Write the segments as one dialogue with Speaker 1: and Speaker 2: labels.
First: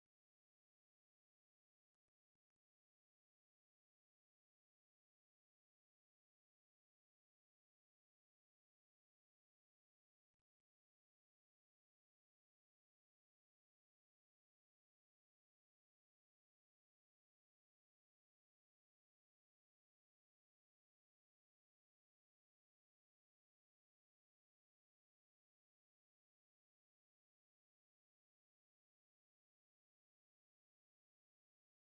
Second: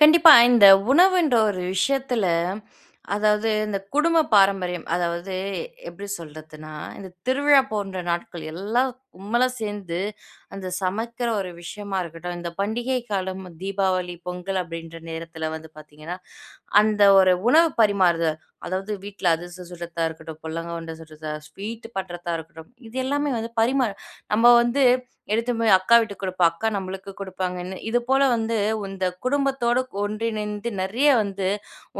Speaker 1: கண்டிப்பா. இந்த உணவுன்ற ஒரு விஷயத்துல, இந்த குடும்ப பாரம்பரியம், எப்படி சொல்றதுன்னா, இந்த திருவிழா போன்ற நாட்கள் எல்லாம் கும்பலா சேர்ந்து அந்த சமைக்கிற ஒரு விஷயமா இருக்கட்டும், இந்த பண்டிகை காலம் தீபாவளி, பொங்கல் அப்படின்ற நேரத்துல பார்த்தீங்கன்னா, அந்த ஒரு உணவு பரிமாறுதல், அதாவது வீட்ல அதிரசம் சுடுறதா இருக்கட்டும், பொல்லங்க உருண்டை சுடுறதா, ஸ்வீட் பண்றதா இருக்கட்டும், இது எல்லாமே பரிமாற நம்ம எடுத்து போய் அக்கா வீட்டுக்கு குடுப்பா. அக்கா நம்மளுக்கு குடுப்பாங்கன்னு. இது போல இந்த குடும்பத்தோட ஒன்றிணைந்து நெறைய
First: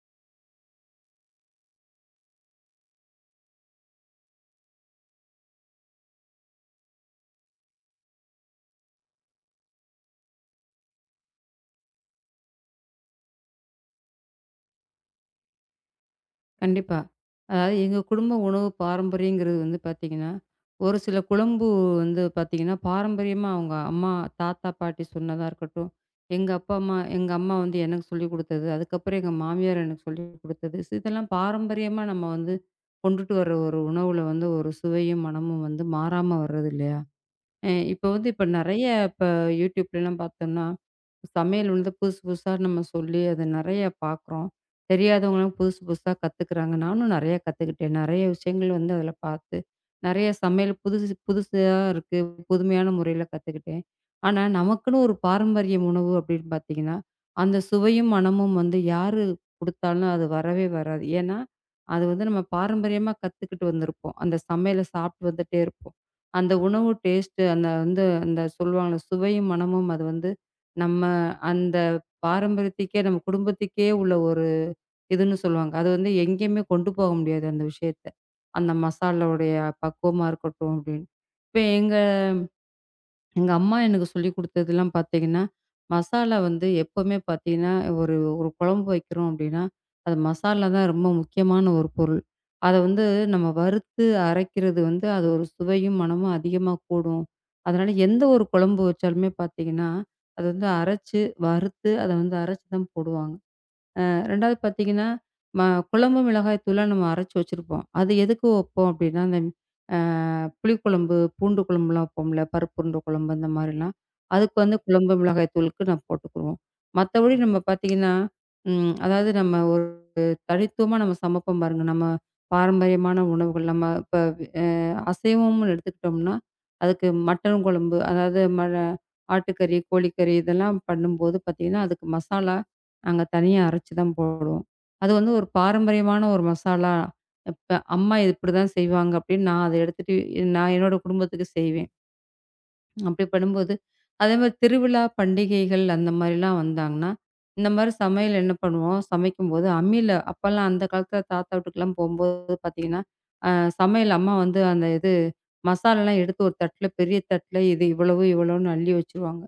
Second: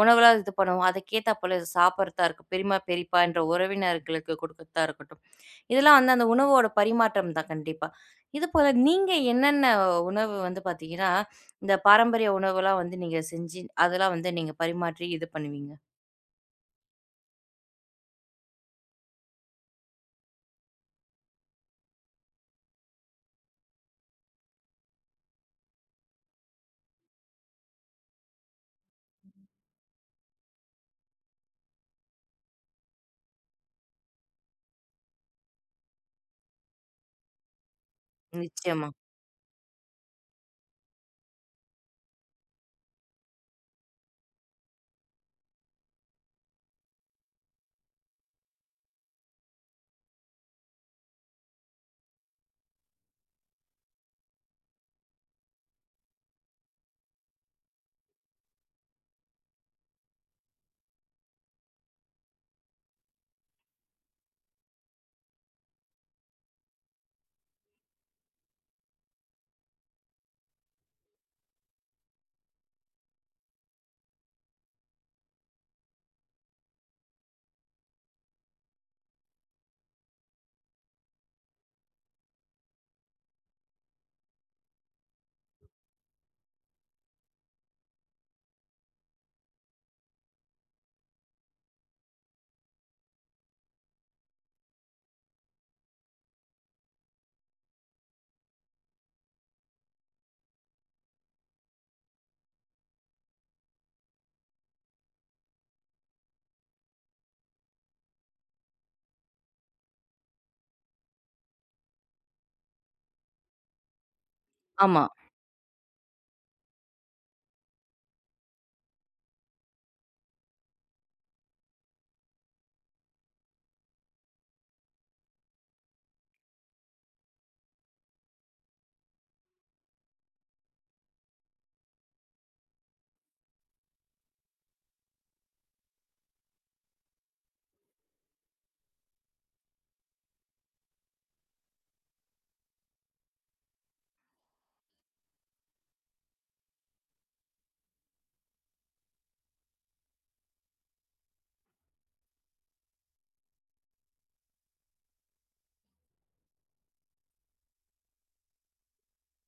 Speaker 1: உணவெல்லாம் இது பண்ணுவோம். அதுக்கேத்தாப்போல சாப்பிடுறதா இருக்கும். பெரியம்மா, பெரியப்பா என்ற உறவினர்களுக்கு குடுக்கறதா இருக்கட்டும். இதெல்லாம் அந்த உணவோட பரிமாற்றம் தான் கண்டிப்பா. இதுபோல நீங்க என்னென்ன உணவு பார்த்தீங்கன்னா, இந்த பாரம்பரிய உணவெல்லாம் நீங்க செஞ்சு, அதெல்லாம் நீங்க பரிமாற்றி இது பண்ணுவீங்க?
Speaker 2: கண்டிப்பா. அதாவது எங்க குடும்ப உணவு பாரம்பரியங்கிறது வந்து பார்த்தீங்கன்னா, ஒரு சில குழம்பு வந்து பார்த்தீங்கன்னா, பாரம்பரியமா அவங்க அம்மா, தாத்தா, பாட்டி சொன்னதா இருக்கட்டும், எங்க அப்பா, அம்மா எங்க அம்மா வந்து எனக்கு சொல்லிக் குடுத்தது, அதுக்கப்புறம் எங்க மாமியார் எனக்கு சொல்லிக் குடுத்தது. இதெல்லாம் பாரம்பரியமா நம்ம வந்து கொண்டுட்டு வர ஒரு உணவுல வந்து ஒரு சுவையும், மனமும் வந்து மாறாம வர்றது இல்லையா? இப்போ வந்து இப்போ நெறைய
Speaker 1: நிச்சயமா.
Speaker 2: இப்ப YouTubeலலாம் பார்த்தோம்னா, சமையல் வந்து புதுசு புதுசா நம்ம சொல்லி அத நெறைய பார்க்குறோம். தெரியாதவங்களும் புதுசு புதுசா கத்துக்கிறாங்க. நானும் நெறைய கத்துக்கிட்டேன். நெறைய விஷயங்கள் வந்து அதில பார்த்து. நெறைய சமையல் புதுசு புதுசா இருக்கு. புதுமையான முறையில கத்துக்கிட்டேன். ஆனா, நமக்குன்னு ஒரு பாரம்பரிய உணவு அப்படின்னு பார்த்தீங்கன்னா, அந்த சுவையும், மணமும் வந்து யாரு குடுத்தாலும் அது வரவே வராது. ஏன்னா, அது வந்து நம்ம பாரம்பரியமா கத்துக்கிட்டு வந்திருப்போம். அந்த சமையல சாப்பிட்டு வந்துட்டே இருப்போம். அந்த உணவு டேஸ்ட்டு அந்த வந்து அந்த சொல்லுவாங்கள்ல, சுவையும், மனமும் அது வந்து நம்ம அந்த பாரம்பரியத்துக்கே, நம்ம குடும்பத்துக்கே உள்ள ஒரு இதுன்னு சொல்லுவாங்க. அது வந்து எங்கேயுமே கொண்டு போக முடியாது அந்த விஷயத்த. அந்த மசாலாவுடைய பக்குவமா இருக்கட்டும் அப்படின்னு. இப்ப எங்க எங்க அம்மா எனக்கு சொல்லிக் குடுத்ததெல்லாம் பார்த்தீங்கன்னா, மசாலா வந்து எப்பவுமே பார்த்தீங்கன்னா, ஒரு ஒரு குழம்பு வைக்கிறோம் அப்படின்னா, அது மசாலா தான் ரொம்ப முக்கியமான ஒரு பொருள். அத வந்து நம்ம வறுத்து அரைக்கிறது வந்து, அது ஒரு சுவையும், மணமும் அதிகமா கூடும். அதனால எந்த ஒரு குழம்பு வச்சாலுமே பார்த்தீங்கன்னா, அது வந்து அரைச்சு, வறுத்து அத வந்து அரைச்சு தான் போடுவாங்க. 2வது பார்த்தீங்கன்னா, ம குழம்பு மிளகாய் தூள நம்ம அரைச்சு வச்சிருப்போம். அது எதுக்கு வைப்போம் அப்படின்னா, அந்த புளிக்குழம்பு, பூண்டு குழம்புலாம் வைப்போம்ல, பருப்பு உருண்டை குழம்பு அந்த மாதிரிலாம். அதுக்கு வந்து
Speaker 1: ஆமா.
Speaker 2: குழம்பு மிளகாய் தூளுக்கு நான் போட்டுக்குருவோம். மத்தபடி நம்ம பார்த்தீங்கன்னா, அதாவது நம்ம ஒரு தனித்துவமா நம்ம சமைப்போம் பாருங்க. நம்ம பாரம்பரியமான உணவுகள் நம்ம இப்ப அசைவம்னு எடுத்துக்கிட்டோம்னா, அதுக்கு மட்டன் குழம்பு, அதாவது ஆட்டுக்கறி, கோழிக்கறி இதெல்லாம் பண்ணும்போது பார்த்தீங்கன்னா, அதுக்கு மசாலா நாங்க தனியா அரைச்சு தான் போடுவோம். அது வந்து ஒரு பாரம்பரியமான ஒரு மசாலா. இப்ப அம்மா இப்படிதான் செய்வாங்க அப்படின்னு நான் அத எடுத்துட்டு நான் என்னோட குடும்பத்துக்கு செய்வேன். அப்படி பண்ணும்போது, அதே மாரி திருவிழா, பண்டிகைகள் அந்த மாரிலாம் வந்தாங்கன்னா, இந்த மாரி சமையல் என்ன பண்ணுவோம், சமைக்கும்போது அம்மில அப்பலாம் அந்த காலத்தில தாத்தா வீட்டுக்குலாம் போம்போது பார்த்தீங்கன்னா, அ சமையல் அம்மா வந்து அந்த இது மசாலாலாம் எடுத்து ஒரு தட்டில, பெரிய தட்டில இது இவ்வளவு, இவ்வளோன்னு அள்ளி வச்சுருவாங்க.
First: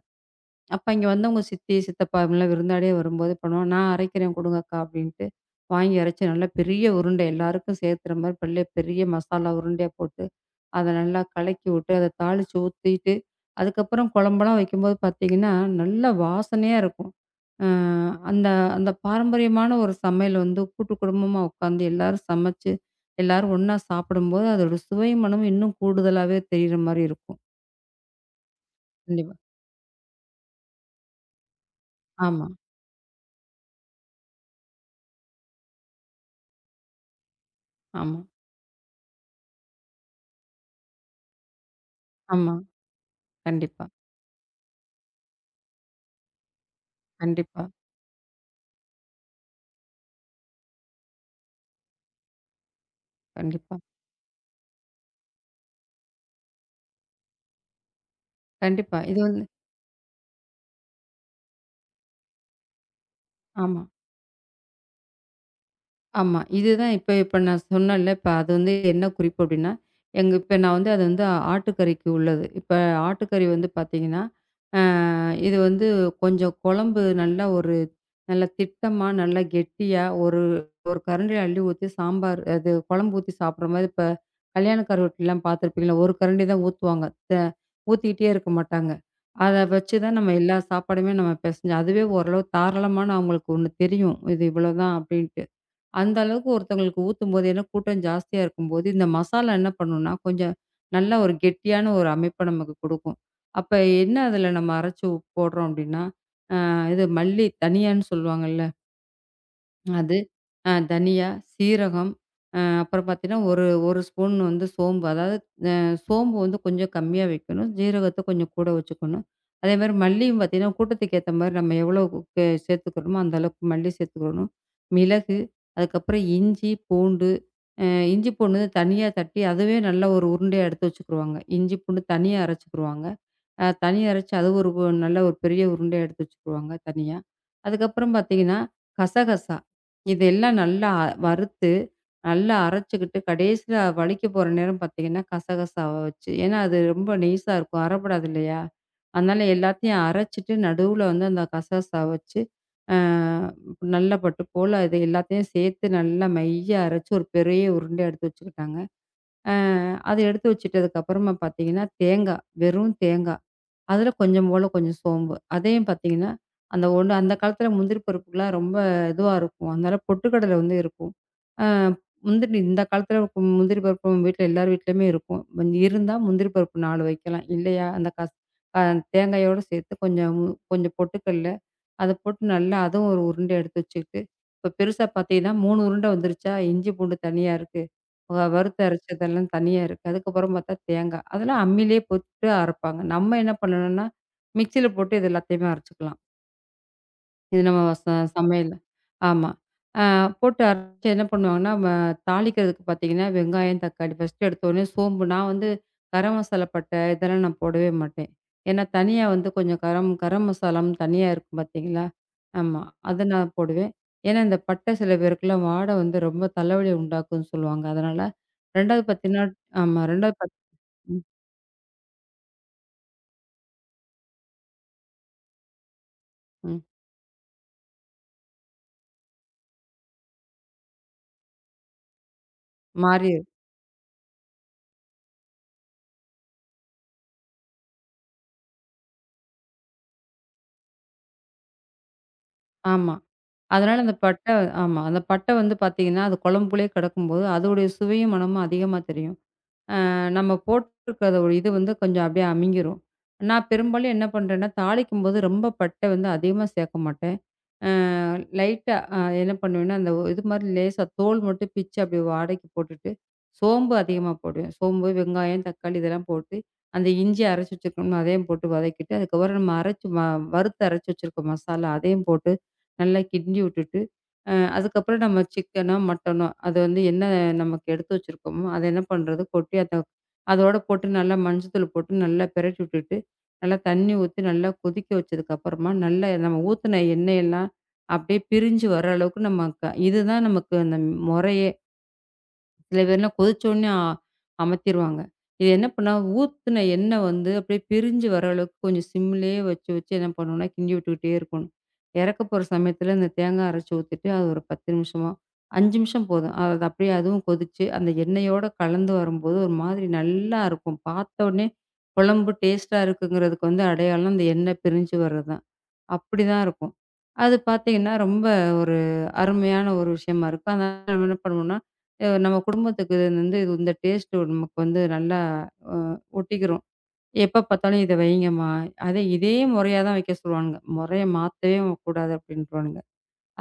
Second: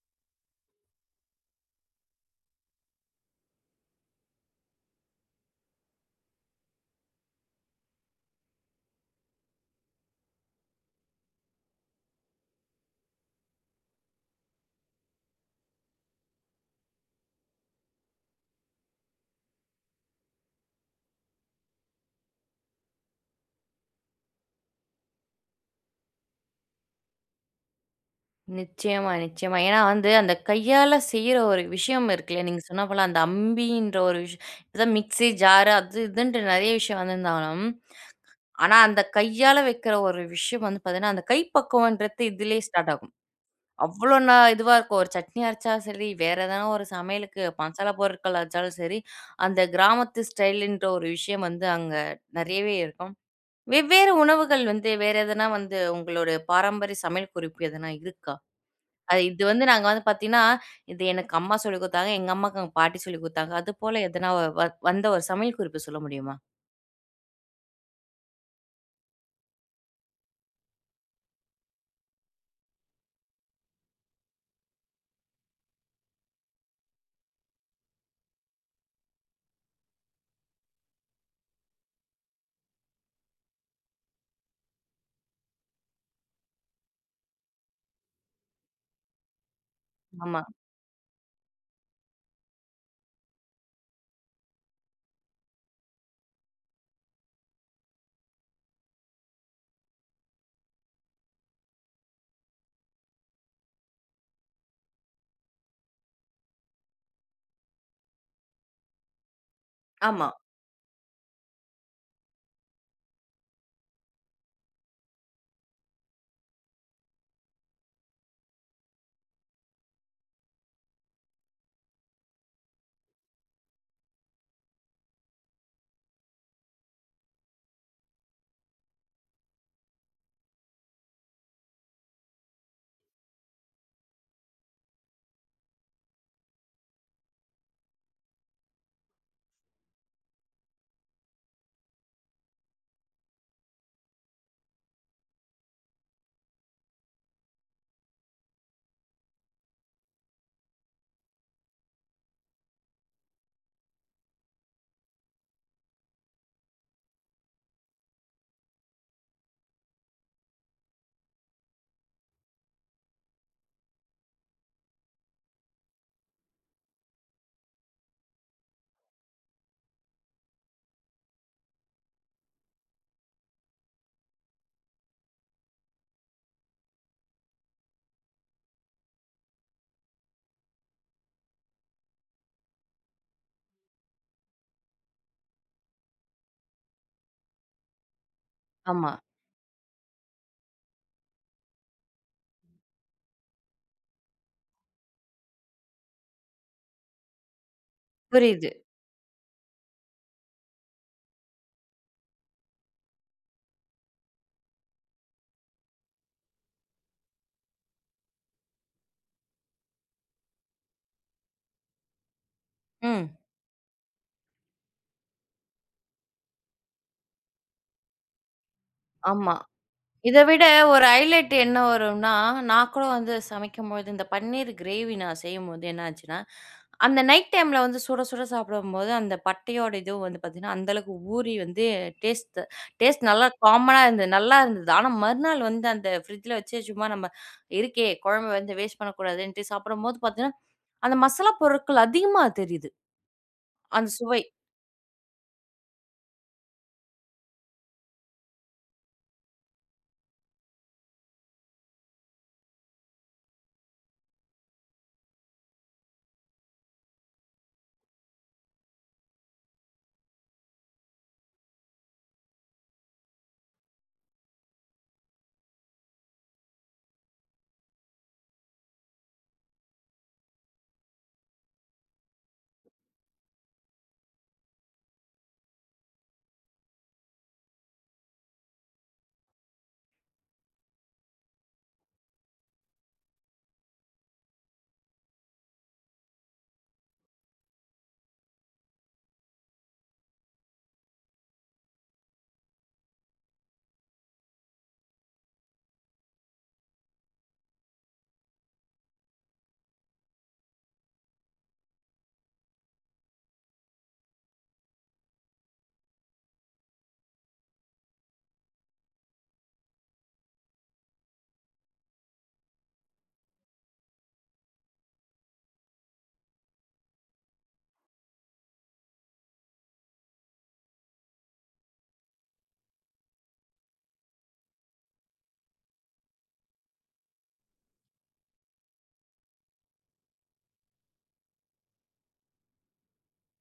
Speaker 2: அப்ப இங்க வந்தவங்க சித்தி, சித்தப்பா இவங்கலாம் விருந்தாளியே வரும்போது பண்ணுவோம், "நான் அரைக்கிறேன் குடுங்கக்கா" அப்படின்ட்டு வாங்கி அரைச்சு நல்லா பெரிய உருண்டை எல்லாருக்கும் சேர்த்துற மாரி பெல்ல பெரிய மசாலா உருண்டையா போட்டு அத நல்லா கலக்கி விட்டு, அத தாளிச்சு ஊத்திட்டு, அதுக்கப்புறம் குழம்பெல்லாம் வைக்கும்போது பார்த்தீங்கன்னா, நல்ல வாசனையா இருக்கும். அ அந்த அந்த பாரம்பரியமான ஒரு சமையல் வந்து கூட்டு குடும்பமா உட்காந்து எல்லாரும் சமைச்சு, எல்லாரும் ஒண்ணா சாப்பிடும்போது, அதோட சுவை மணமும் இன்னும் கூடுதலாவே தெரியிற மாரி இருக்கும்.
Speaker 1: நிச்சயமா,
Speaker 2: கண்டிப்பா.
Speaker 1: நிச்சயமா. ஏன்னா அந்த கையால செய்ற ஒரு விஷயம் இருக்குல்ல,
Speaker 2: ஆமா,
Speaker 1: நீங்க சொன்னா போல அந்த அம்பின்ற ஒரு விஷயம். இப்பதான் மிக்ஸி, ஜாரு அது இதுன்ட்டு நெறைய விஷயம் வந்திருந்தாலும்,
Speaker 2: ஆமா,
Speaker 1: ஆனா அந்த கையால வைக்கிற ஒரு விஷயம் பார்த்தீங்கன்னா, அந்த கைப்பக்குவன்றது
Speaker 2: ஆமா.
Speaker 1: இதுலயே ஸ்டார்ட் ஆகும்.
Speaker 2: கண்டிப்பா,
Speaker 1: அவ்வளோ ந இதுவா இருக்கும். ஒரு சட்னி அரைச்சா சரி, வேற எதனா ஒரு சமையலுக்கு
Speaker 2: கண்டிப்பா,
Speaker 1: மசாலா பொருட்கள் அரைச்சாலும் சரி, அந்த கிராமத்து ஸ்டைலுன்ற ஒரு விஷயம் அங்க நெறையவே இருக்கும்.
Speaker 2: கண்டிப்பா,
Speaker 1: வெவ்வேறு உணவுகள் வேற எதனா உங்களோட பாரம்பரிய சமையல் குறிப்பு எதனா இருக்கா?
Speaker 2: கண்டிப்பா. இது
Speaker 1: அது
Speaker 2: வந்து
Speaker 1: இது நாங்க பார்த்தீங்கன்னா, இது எனக்கு அம்மா சொல்லிக் குடுத்தாங்க. எங்க அம்மாக்கு எங்க பாட்டி சொல்லிக் குடுத்தாங்க.
Speaker 2: ஆமா.
Speaker 1: அதுபோல எதனா வ வ வந்த ஒரு சமையல் குறிப்பு சொல்ல முடியுமா?
Speaker 2: ஆமா. இதுதான் இப்ப இப்ப நான் சொன்னேன்ல, இப்ப அது வந்து என்ன குறிப்பு அப்டின்னா, எங்க இப்ப நான் வந்து அது வந்து ஆட்டுக்கறிக்கு உள்ளது. இப்ப ஆட்டுக்கறி வந்து பார்த்தீங்கன்னா, இது வந்து கொஞ்சம் குழம்பு நல்லா ஒரு நல்லா திட்டமா, நல்லா கெட்டியா ஒரு ஒரு கரண்டியில அள்ளி ஊத்தி சாம்பார் அது குழம்பு ஊத்தி சாப்பிடுற மாரி இப்ப கல்யாணக்கார வீட்லலாம் பார்த்துருப்பீங்களா? ஒரு கரண்டி தான் ஊத்துவாங்க. த ஊத்திக்கிட்டே இருக்க மாட்டாங்க. அத வச்சு தான் நம்ம
Speaker 1: ஆமா.
Speaker 2: எல்லா சாப்பாடுமே நம்ம பெசஞ்சு அதுவே ஓரளவு தாராளமான அவங்களுக்கு ஒண்ணு தெரியும். இது இவ்வளோதான் அப்டின்ட்டு. அந்த அளவுக்கு ஒருத்தவங்களுக்கு ஊத்தும்போது, ஏன்னா கூட்டம் ஜாஸ்தியா இருக்கும்போது, இந்த மசாலா என்ன பண்ணும்னா, கொஞ்சம் நல்லா ஒரு கெட்டியான ஒரு அமைப்ப நமக்கு குடுக்கும். அப்ப என்ன அதுல நம்ம அரைச்சு போடுறோம் அப்டின்னா, இது மல்லி தனியான்னு சொல்லுவாங்கல்ல. அது
Speaker 1: ஆமா.
Speaker 2: தனியா, சீரகம், அப்புறம் பார்த்தீங்கன்னா, ஒரு 1 ஸ்பூன் வந்து சோம்பு. அதாவது அ சோம்பு வந்து கொஞ்சம் கம்மியா வைக்கணும். ஜீரகத்த கொஞ்சம் கூட வச்சுக்கணும். அதேமாரி மல்லியும் பார்த்தீங்கன்னா, கூட்டத்துக்கு ஏத்த மாரி நம்ம எவ்வளோ சேர்த்துக்கிறோமோ, அந்த அளவுக்கு மல்லி சேர்த்துக்கிடணும். மிளகு, அதுக்கப்புறம் இஞ்சி, பூண்டு. அ இஞ்சி பூண்டு தனியா தட்டி, அதுவே நல்லா ஒரு உருண்டையா எடுத்து வச்சுக்கிருவாங்க. இஞ்சி பூண்டு தனியா அரைச்சுக்கிருவாங்க. தனி அரைச்சு அது ஒரு நல்ல ஒரு பெரிய உருண்டையா எடுத்து வச்சுக்குவாங்க தனியா. அதுக்கப்புறம் பார்த்தீங்கன்னா, கசகசா. இதெல்லாம் நல்லா வறுத்து, நல்லா அரைச்சுக்கிட்டு கடைசியில வலிக்க போற நேரம் பார்த்தீங்கன்னா, கசகசாவ வச்சு ஏன்னா அது ரொம்ப நெய்ஸா இருக்கும். அறப்படாது இல்லையா? அதனால எல்லாத்தையும் அரைச்சுட்டு நடுவுல வந்து அந்த கசகசாவ வச்சு, அ நல்ல பட்டு போல இது எல்லாத்தையும் சேர்த்து நல்லா மையா அரைச்சு ஒரு பெரிய உருண்டையா எடுத்து வச்சுக்கிட்டாங்க. அ அத எடுத்து வச்சுட்டதுக்கு அப்புறமா பார்த்தீங்கன்னா, தேங்கா. வெறும் தேங்கா. அதில கொஞ்சம் போல கொஞ்சம் சோம்பு. அதையும் பார்த்தீங்கன்னா, அந்த ஒண்ணு அந்த காலத்தில முந்திரி பருப்புலாம் ரொம்ப இதுவா இருக்கும். அதனால பொட்டுக்கடலை வந்து இருக்கும். அ முந்திரி இந்த காலத்தில முந்திரி பருப்பு வீட்ல எல்லார் வீட்லயுமே இருக்கும். இருந்தா முந்திரி பருப்பு 4 வைக்கலாம். இல்லையா அந்த கச அ தேங்காயோடு சேர்த்து கொஞ்சம் கொஞ்சம் பொட்டுக்கல்ல, அத போட்டு நல்லா அதுவும் ஒரு உருண்ட எடுத்து வச்சுக்கிட்டு, இப்போ பெருசா பார்த்தீங்கன்னா 3 உருண்ட வந்துருச்சா, இஞ்சி பூண்டு தனியா இருக்கு. வறுத்து
Speaker 1: ஆமா.
Speaker 2: அரைச்சதெல்லாம் தனியா இருக்கு. அதுக்கப்புறம் பார்த்தா தேங்காய். அதெல்லாம் அம்மியிலேயே போட்டு அரைப்பாங்க. நம்ம என்ன பண்ணணும்னா, மிக்ஸியில போட்டு இது எல்லாத்தையுமே அரைச்சுக்கலாம். இது நம்ம சமையல்
Speaker 1: புரியுது.
Speaker 2: ஆமா. அ போட்டு அரைச்சு என்ன பண்ணுவாங்கன்னா, தாளிக்கிறதுக்கு பார்த்தீங்கன்னா, வெங்காயம், தக்காளி ஃபர்ஸ்ட்டு எடுத்தோனே சோம்பு நான் வந்து கரம் மசாலா பட்டை இதெல்லாம் நான் போடவே மாட்டேன். ஏன்னா தனியா வந்து கொஞ்சம் கரம் கரம் மசாலான்னு தனியா இருக்கும் பார்த்தீங்களா? ஆமா. அத
Speaker 1: ம்.
Speaker 2: நான் போடுவேன். ஏன்னா இந்த பட்டை சில பேருக்குலாம் வாடை வந்து ரொம்ப தலைவலிய உண்டாக்கும்ன்னு சொல்லுவாங்க. அதனால 2வது பார்த்தீங்கன்னா
Speaker 1: ஆமா.
Speaker 2: ஆமா 2வது
Speaker 1: இத விட ஒரு
Speaker 2: ம்,
Speaker 1: ஹைலைட் என்ன வரும்னா, நான் கூட சமைக்கும்போது இந்த பன்னீர் கிரேவி நான் செய்யும்போது என்ன ஆச்சுன்னா,
Speaker 2: ம்.
Speaker 1: அந்த நைட் டைம்ல சுட சுட சாப்பிடும்போது அந்த பட்டையோட இதுவும் பார்த்தீங்கன்னா, அந்த அளவுக்கு ஊறி வந்து டேஸ்ட் டேஸ்ட்
Speaker 2: மாறி
Speaker 1: நல்லா காமனா இருந்தது. நல்லா இருந்தது. ஆனா மறுநாள் அந்த ஃப்ரிட்ஜ்ல வச்சு சும்மா நம்ம இருக்கே குழம்பு வேஸ்ட் பண்ணக்கூடாதுன்ட்டு சாப்பிடும்போது பார்த்தீங்கன்னா, அந்த மசாலா பொருட்கள் அதிகமா தெரியுது.
Speaker 2: ஆமா. அதனால
Speaker 1: அந்த
Speaker 2: அந்த
Speaker 1: சுவை.
Speaker 2: பட்டை ஆமா. அந்த பட்டை வந்து பார்த்தீங்கன்னா, அது குழம்புக்குள்ளேயே கிடக்கும்போது, அதோடைய சுவையும், மணமும் அதிகமா தெரியும். நம்ம போட்டிருக்கிற ஒரு இது வந்து கொஞ்சம் அப்படியே அமிங்கிரும். நான் பெரும்பாலும் என்ன பண்றேன்னா, தாளிக்கும்போது ரொம்ப பட்டை வந்து அதிகமா சேர்க்க மாட்டேன். அ லைட்டா என்ன பண்ணுவேன்னா, அந்த இது மாரி லேசா தோல் மட்டும் பிச்சு அப்படியே வாடைக்கு போட்டுட்டு, சோம்பு அதிகமா போடுவேன். சோம்பு, வெங்காயம், தக்காளி இதெல்லாம் போட்டு, அந்த இஞ்சி அரைச்சு வச்சிருக்கோம்ல, அதையும் போட்டு வதக்கிட்டு, அதுக்கப்புறம் நம்ம அரைச்சு வறுத்து அரைச்சு வச்சிருக்கோம் மசாலா, அதையும் போட்டு நல்லா கிண்டி விட்டுட்டு, அதுக்கப்புறம் நம்ம சிக்கனோ, மட்டனோ அது வந்து என்ன நமக்கு எடுத்து வச்சிருக்கோமோ, அதை என்ன பண்ணுறது கொட்டி அத அதோட போட்டு நல்லா மஞ்சத்தூள் போட்டு நல்லா பெரட்டி விட்டுட்டு, நல்லா தண்ணி ஊத்தி நல்லா கொதிக்க வச்சதுக்கப்புறமா, நல்லா நம்ம ஊத்துன எண்ணெயெல்லாம் அப்படியே பிரிஞ்சு வர அளவுக்கு நம்ம இதுதான் நமக்கு அந்த முறையே. சில பேர்லாம் கொதிச்சோன்னே அமத்திருவாங்க. இது என்ன பண்ணா, ஊத்துன எண்ணெய் வந்து அப்படியே பிரிஞ்சு வர அளவுக்கு கொஞ்சம் சிம்லயே வச்சு வச்சு என்ன பண்ணணும்னா, கிண்டி விட்டுக்கிட்டே இருக்கணும். இறக்க போற சமயத்துல இந்த தேங்காய் அரைச்சு ஊத்திட்டு, அது ஒரு 10 நிமிஷமோ, 5 நிமிஷம் போதும். அது அப்படியே அதுவும் கொதிச்சு, அந்த எண்ணெயோட கலந்து வரும்போது ஒரு மாதிரி நல்லா இருக்கும். பார்த்த உடனே குழம்பு டேஸ்ட்டா இருக்குங்கிறதுக்கு வந்து அடையாளம் அந்த எண்ணெய் பிரிஞ்சு வர்றது தான். அப்படிதான் இருக்கும். அது பார்த்தீங்கன்னா, ரொம்ப ஒரு அருமையான ஒரு விஷயமா இருக்கும். அதனால நம்ம என்ன பண்ணுவோம்னா நம்ம குடும்பத்துக்கு இது வந்து இது இந்த டேஸ்ட் நமக்கு வந்து நல்லா அ ஒட்டிக்கிறோம். எப்ப பார்த்தாலும் இத வைங்கம்மா. அதே இதே முறையா தான் வைக்க சொல்லுவானுங்க. முறைய மாத்தவே கூடாது அப்படின்ருவானுங்க.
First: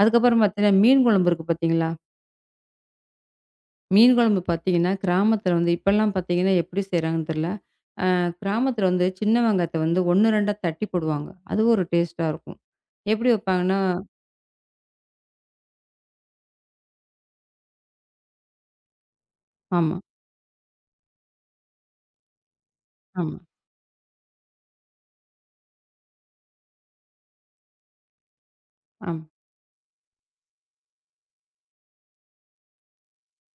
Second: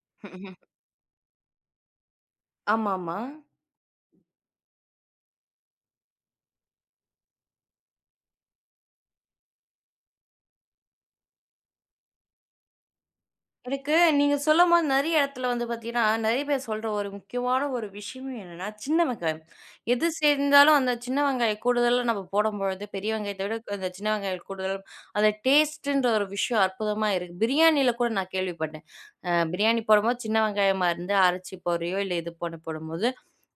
Speaker 2: அதுக்கப்புறம் பார்த்தீங்கன்னா, மீன் குழம்பு இருக்கு பார்த்தீங்களா?
Speaker 1: ஆமாமா.
Speaker 2: மீன் குழம்பு பார்த்தீங்கன்னா, கிராமத்தில வந்து இப்பலாம் பார்த்தீங்கன்னா எப்படி செய்றாங்கன்னு தெரியல. கிராமத்தில வந்து சின்ன வெங்காயத்த வந்து 1, 2ஆ தட்டி போடுவாங்க. அது ஒரு டேஸ்ட்டா இருக்கும். எப்படி வைப்பாங்கன்னா
Speaker 1: எனக்கு நீங்க சொல்லும்போது நெறைய இடத்துல பார்த்தீங்கன்னா, நெறைய பேர் சொல்ற ஒரு முக்கியமான ஒரு விஷயம் என்னன்னா, சின்ன வெங்காயம்.
Speaker 2: ஆமா,
Speaker 1: எது சேர்ந்தாலும் அந்த சின்ன வெங்காயம் கூடுதலா நம்ம போடும்பொழுது, பெரிய
Speaker 2: ஆமா,
Speaker 1: வெங்காயத்த விட அந்த சின்ன வெங்காயம் கூடுதல் அந்த டேஸ்ட்டுன்ற ஒரு விஷயம் அற்புதமா இருக்கு. பிரியாணியில கூட நான் கேள்விப்பட்டேன்.
Speaker 2: ஆமா.
Speaker 1: பிரியாணி போடும்போது சின்ன வெங்காயமா இருந்து அரைச்சு போடுறயோ, இல்ல இது போட்டு போடும்போது,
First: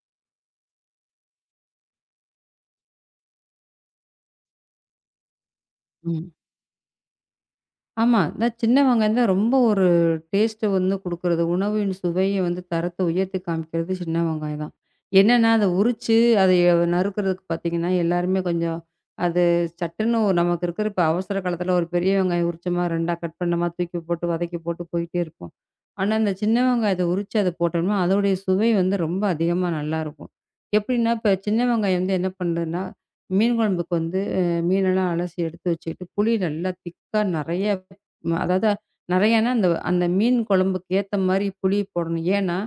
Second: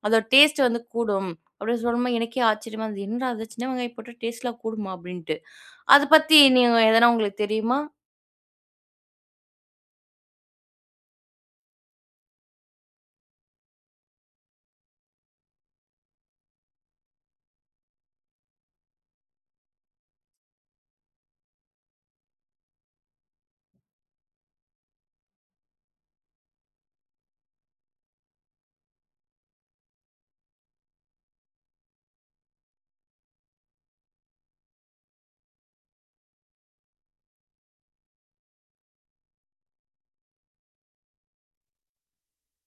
Speaker 1: அதோட டேஸ்ட் கூடும். அப்படின்னு சொல்லும்போது எனக்கே ஆச்சரியமா இருந்தது. என்னடா அது சின்ன வெங்காயம் போட்டா டேஸ்ட்லாம் கூடுமா? அப்படின்ட்டு. அத
Speaker 2: ம்.
Speaker 1: பத்தி நீங்க எதனா உங்களுக்கு தெரியுமா?
Speaker 2: ஆமா. நான் சின்ன வெங்காயம் தான் ரொம்ப ஒரு டேஸ்ட்ட வந்து குடுக்குறது. உணவின் சுவைய வந்து தரத்த உயர்த்தி காமிக்கிறது சின்ன வெங்காயம் தான். என்னன்னா, அத உரிச்சு அதைய நறுக்கிறதுக்கு பார்த்தீங்கன்னா, எல்லாருமே கொஞ்சம் அது சட்டுன்னு ஒரு நமக்கு இருக்கிற இப்ப அவசர காலத்தில ஒரு பெரிய வெங்காயம் உரிச்சோமா, 2ஆ கட் பண்ணோமா, தூக்கி போட்டு வதக்கி போட்டு போயிட்டே இருப்போம். ஆனா, இந்த சின்ன வெங்காயத்த உரிச்சு அத போட்டோம்னா, அதோடைய சுவை வந்து ரொம்ப அதிகமா நல்லாருக்கும். எப்படின்னா, இப்ப சின்ன வெங்காயம் வந்து என்ன பண்ணுதுன்னா, மீன் குழம்புக்கு வந்து மீனெல்லாம் அலசி எடுத்து வச்சுக்கிட்டு, புளி நல்லா திக்கா நெறைய அதாவது நெறையன்னா, அந்த அந்த மீன் குழம்புக்கு ஏத்த மாரி புளி போடணும். ஏன்னா,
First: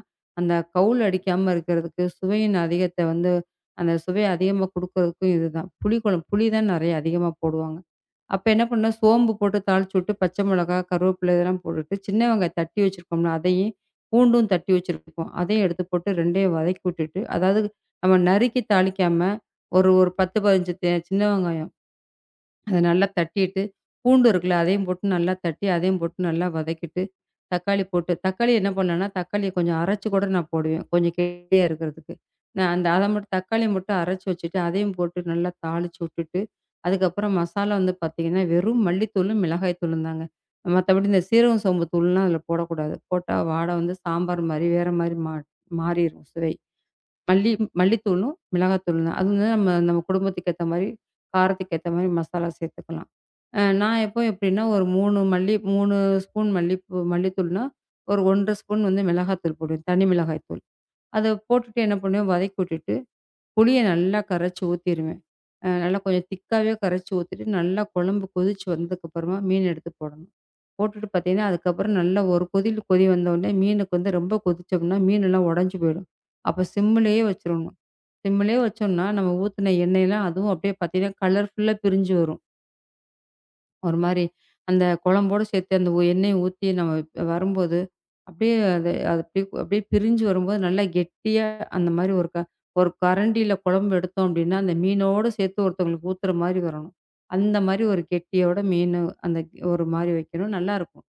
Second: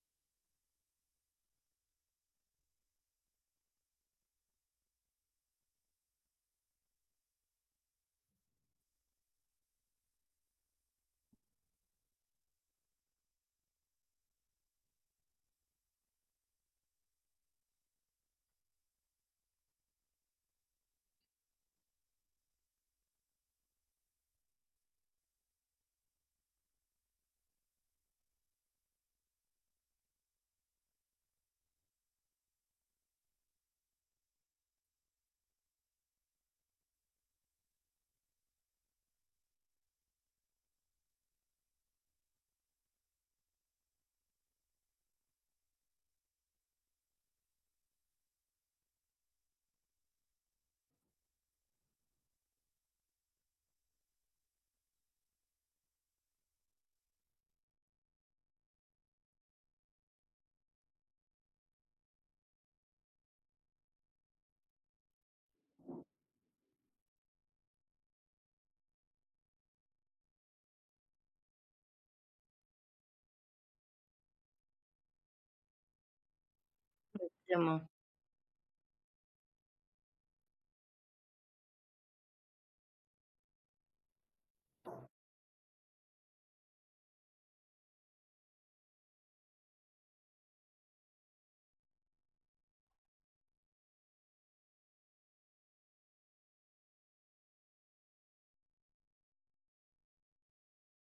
Speaker 2: அந்த கவுள் அடிக்காம இருக்கிறதுக்கு, சுவையின் அதிகத்த வந்து அந்த சுவைய அதிகமா குடுக்குறதுக்கும் இதுதான். புளி குழம்பு புளி தான் நெறைய அதிகமா போடுவாங்க. அப்ப என்ன பண்ணேன், சோம்பு போட்டு தாளிச்சு விட்டு, பச்சை மிளகா, கருவேப்பிலை இதெல்லாம் போட்டுட்டு, சின்ன வெங்காயம் தட்டி வச்சிருக்கோம்ல, அதையும் பூண்டும் தட்டி வச்சிருப்போம். அதையும் எடுத்து போட்டு 2யும் வதக்கி விட்டுட்டு, அதாவது நம்ம நறுக்கி தாளிக்காம, ஒரு ஒரு 10, 15 சின்ன வெங்காயம் அத நல்லா தட்டிட்டு, பூண்டு இருக்குல்ல அதையும் போட்டு நல்லா தட்டி, அதையும் போட்டு நல்லா வதக்கிட்டு, தக்காளி போட்டு தக்காளி என்ன பண்ணுவேன்னா, தக்காளிய கொஞ்சம் அரைச்சு கூட நான் போடுவேன். கொஞ்சம் கெட்டியா இருக்கிறதுக்கு. நான் அந்த அத மட்டும் தக்காளிய மட்டும் அரைச்சு வச்சுட்டு, அதையும் போட்டு நல்லா தாளிச்சு விட்டுட்டு, அதுக்கப்புறம் மசாலா வந்து பார்த்தீங்கன்னா, வெறும் மல்லித்தூளும், மிளகாய் தூளும் தாங்க. மத்தபடி இந்த சீரகம், சோம்பு தூள்லாம் அதில போடக்கூடாது. போட்டா வாடை வந்து சாம்பார் மாரி, வேற மாரி மாறிரும் சுவை. மல்லி மல்லித்தூளும், மிளகாத்தூளும் தான். அது வந்து நம்ம நம்ம குடும்பத்துக்கு ஏத்த மாரி, காரத்துக்கு ஏத்த மாரி மசாலா சேர்த்துக்கலாம். நான் எப்போ எப்படின்னா, ஒரு 3 மல்லி 3 ஸ்பூன் மல்லிப்பூ மல்லித்தூள்னா, ஒரு 1 1/2 ஸ்பூன் வந்து மிளகாத்தூள் போடுவேன். தனி மிளகாய் தூள். அத போட்டுட்டு என்ன பண்ணுவேன், வதக்கி விட்டுட்டு, புளிய நல்லா கரைச்சு ஊத்திருவேன். நல்லா கொஞ்சம் திக்காவே கரைச்சு ஊத்திட்டு, நல்லா குழம்பு கொதிச்சு வந்ததுக்கப்புறமா மீன் எடுத்து போடணும். போட்டுட்டு பார்த்தீங்கன்னா, அதுக்கப்புறம் நல்லா ஒரு கொதில் கொதி வந்த உடனே, மீனுக்கு வந்து ரொம்ப கொதிச்சோம்னா, மீன் எல்லாம் உடைஞ்சு போயிடும். அப்ப சிம்முலயே வச்சுரணும். சிம்முலயே வச்சோம்னா, நம்ம ஊத்துன எண்ணெயலாம் அதுவும் அப்படியே பார்த்தீங்கன்னா, கலர்ஃபுல்லா பிரிஞ்சு வரும். ஒரு மாரி அந்த குழம்போட சேர்த்து அந்த எண்ணெய ஊத்தி நம்ம இப்ப வரும்போது, அப்படியே அது அது அப்படியே அப்படியே பிரிஞ்சு வரும்போது நல்லா கெட்டியா அந்த மாரி ஒரு கரண்டியில குழம்பு எடுத்தோம் அப்படின்னா, அந்த மீனோடு சேர்த்து ஒருத்தவங்களுக்கு ஊத்துற மாரி வரணும். அந்த மாரி ஒரு கெட்டியோட ஒரு மாரி வைக்கணும். நல்லாயிருக்கும்.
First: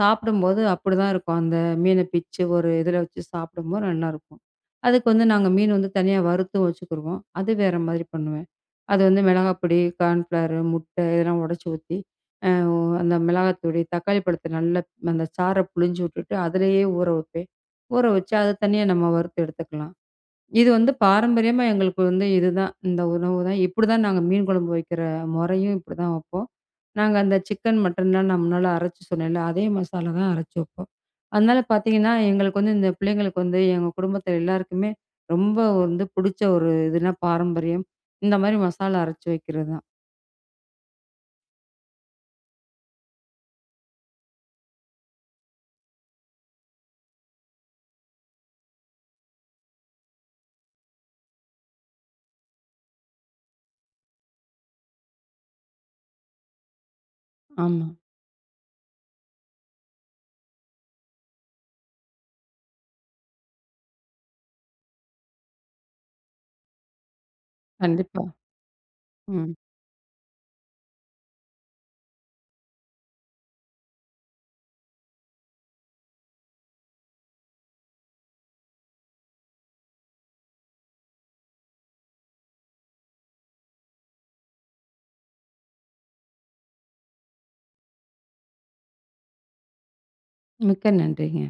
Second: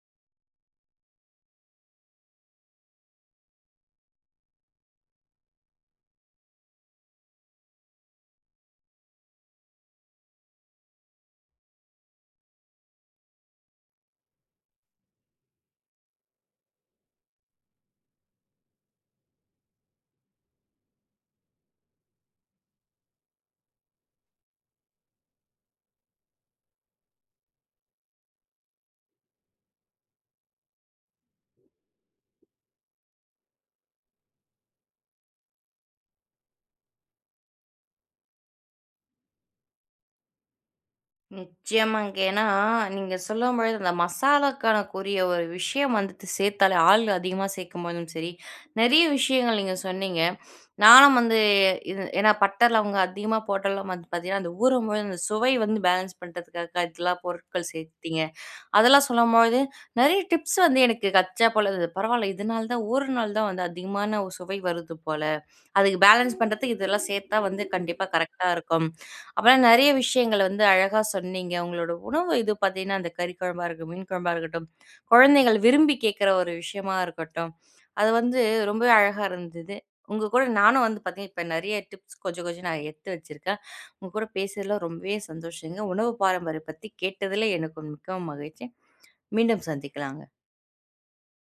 Speaker 2: சாப்பிடும்போது அப்படிதான் இருக்கும். அந்த மீன பிச்சு ஒரு இதில வச்சு சாப்பிடும்போது நல்லாயிருக்கும். அதுக்கு வந்து நாங்க மீன் வந்து தனியா வறுத்தும் வச்சுக்கிருவோம். அது வேற மாதிரி பண்ணுவேன். அது வந்து மிளகாய் பொடி, கார்ன்ஃப்ளவர், முட்டை இதெல்லாம் உடைச்சு ஊத்தி, அ ஒ அந்த மிளகாத்தூளு, தக்காளி பழத்த நல்லா அந்த சாறை புழிஞ்சு விட்டுட்டு, அதிலேயே ஊற வைப்பேன். ஊற வச்சு, அத தனியா நம்ம வறுத்து எடுத்துக்கலாம். இது வந்து பாரம்பரியமா எங்களுக்கு வந்து இதுதான். இந்த உணவு தான். இப்படிதான் நாங்க மீன் குழம்பு வைக்கிற முறையும் இப்படிதான் வைப்போம். நாங்க அந்த சிக்கன், மட்டன்லாம் நான் முன்னால அரைச்சு சொன்னேன்ல, அதே மசாலா தான் அரைச்சு வைப்போம். அதனால பார்த்தீங்கன்னா, எங்களுக்கு வந்து இந்த பிள்ளைங்களுக்கு வந்து எங்க குடும்பத்தில எல்லாருக்குமே ரொம்ப வந்து புடிச்ச ஒரு இதுனா பாரம்பரியம். இந்த மாரி மசாலா அரைச்சு வைக்கிறது தான்.
Speaker 1: நிச்சயமாங்க. ஏன்னா, நீங்க சொல்லும்பொழுது அந்த மசாலாக்கான கூறிய ஒரு விஷயம் வந்துட்டு சேர்த்தாலே ஆள் அதிகமா சேர்க்கும்போதும் சரி, நிறைய விஷயங்கள் நீங்க சொன்னீங்க. நானும் இது ஏன்னா பட்டை, லவங்கம் அதிகமா போட்டாலும் பார்த்தீங்கன்னா, அந்த ஊறும்பொழுது அந்த சுவை பேலன்ஸ் பண்றதுக்காக இதெல்லாம் பொருட்கள்
Speaker 2: ஆமா.
Speaker 1: சேர்த்தீங்க. அதெல்லாம் சொல்லும்பொழுது நிறைய டிப்ஸ் எனக்கு கச்சா போல இருந்தது. பரவால்ல இதனால தான் ஊறுனால் தான் அதிகமான சுவை வருது போல. அதுக்கு பேலன்ஸ் பண்றதுக்கு இதெல்லாம் சேர்த்தா கண்டிப்பா
Speaker 2: கண்டிப்பா.
Speaker 1: கரெக்ட்டா இருக்கும்.
Speaker 2: ம்.
Speaker 1: அப்பலாம் நெறைய விஷயங்கள அழகா சொன்னீங்க. உங்களோட உணவு இது பார்த்தீங்கன்னா, அந்த கறி குழம்பா இருக்கட்டும், மீன் குழம்பா இருக்கட்டும், குழந்தைகள் விரும்பி கேட்கிற ஒரு விஷயமா இருக்கட்டும். அது ரொம்பவே அழகா இருந்தது. உங்க கூட நானும் பார்த்தீங்கன்னா, இப்ப நெறைய டிப்ஸ் கொஞ்சம் கொஞ்சம் நான் எடுத்து வச்சிருக்கேன். உங்க கூட பேசியதில ரொம்பவே சந்தோஷங்க. உணவு பாரம்பரியம் பத்தி கேட்டதில எனக்கு மிகவும் மகிழ்ச்சி. மீண்டும் சந்திக்கலாங்க.
Speaker 2: மிக்க நன்றிங்க.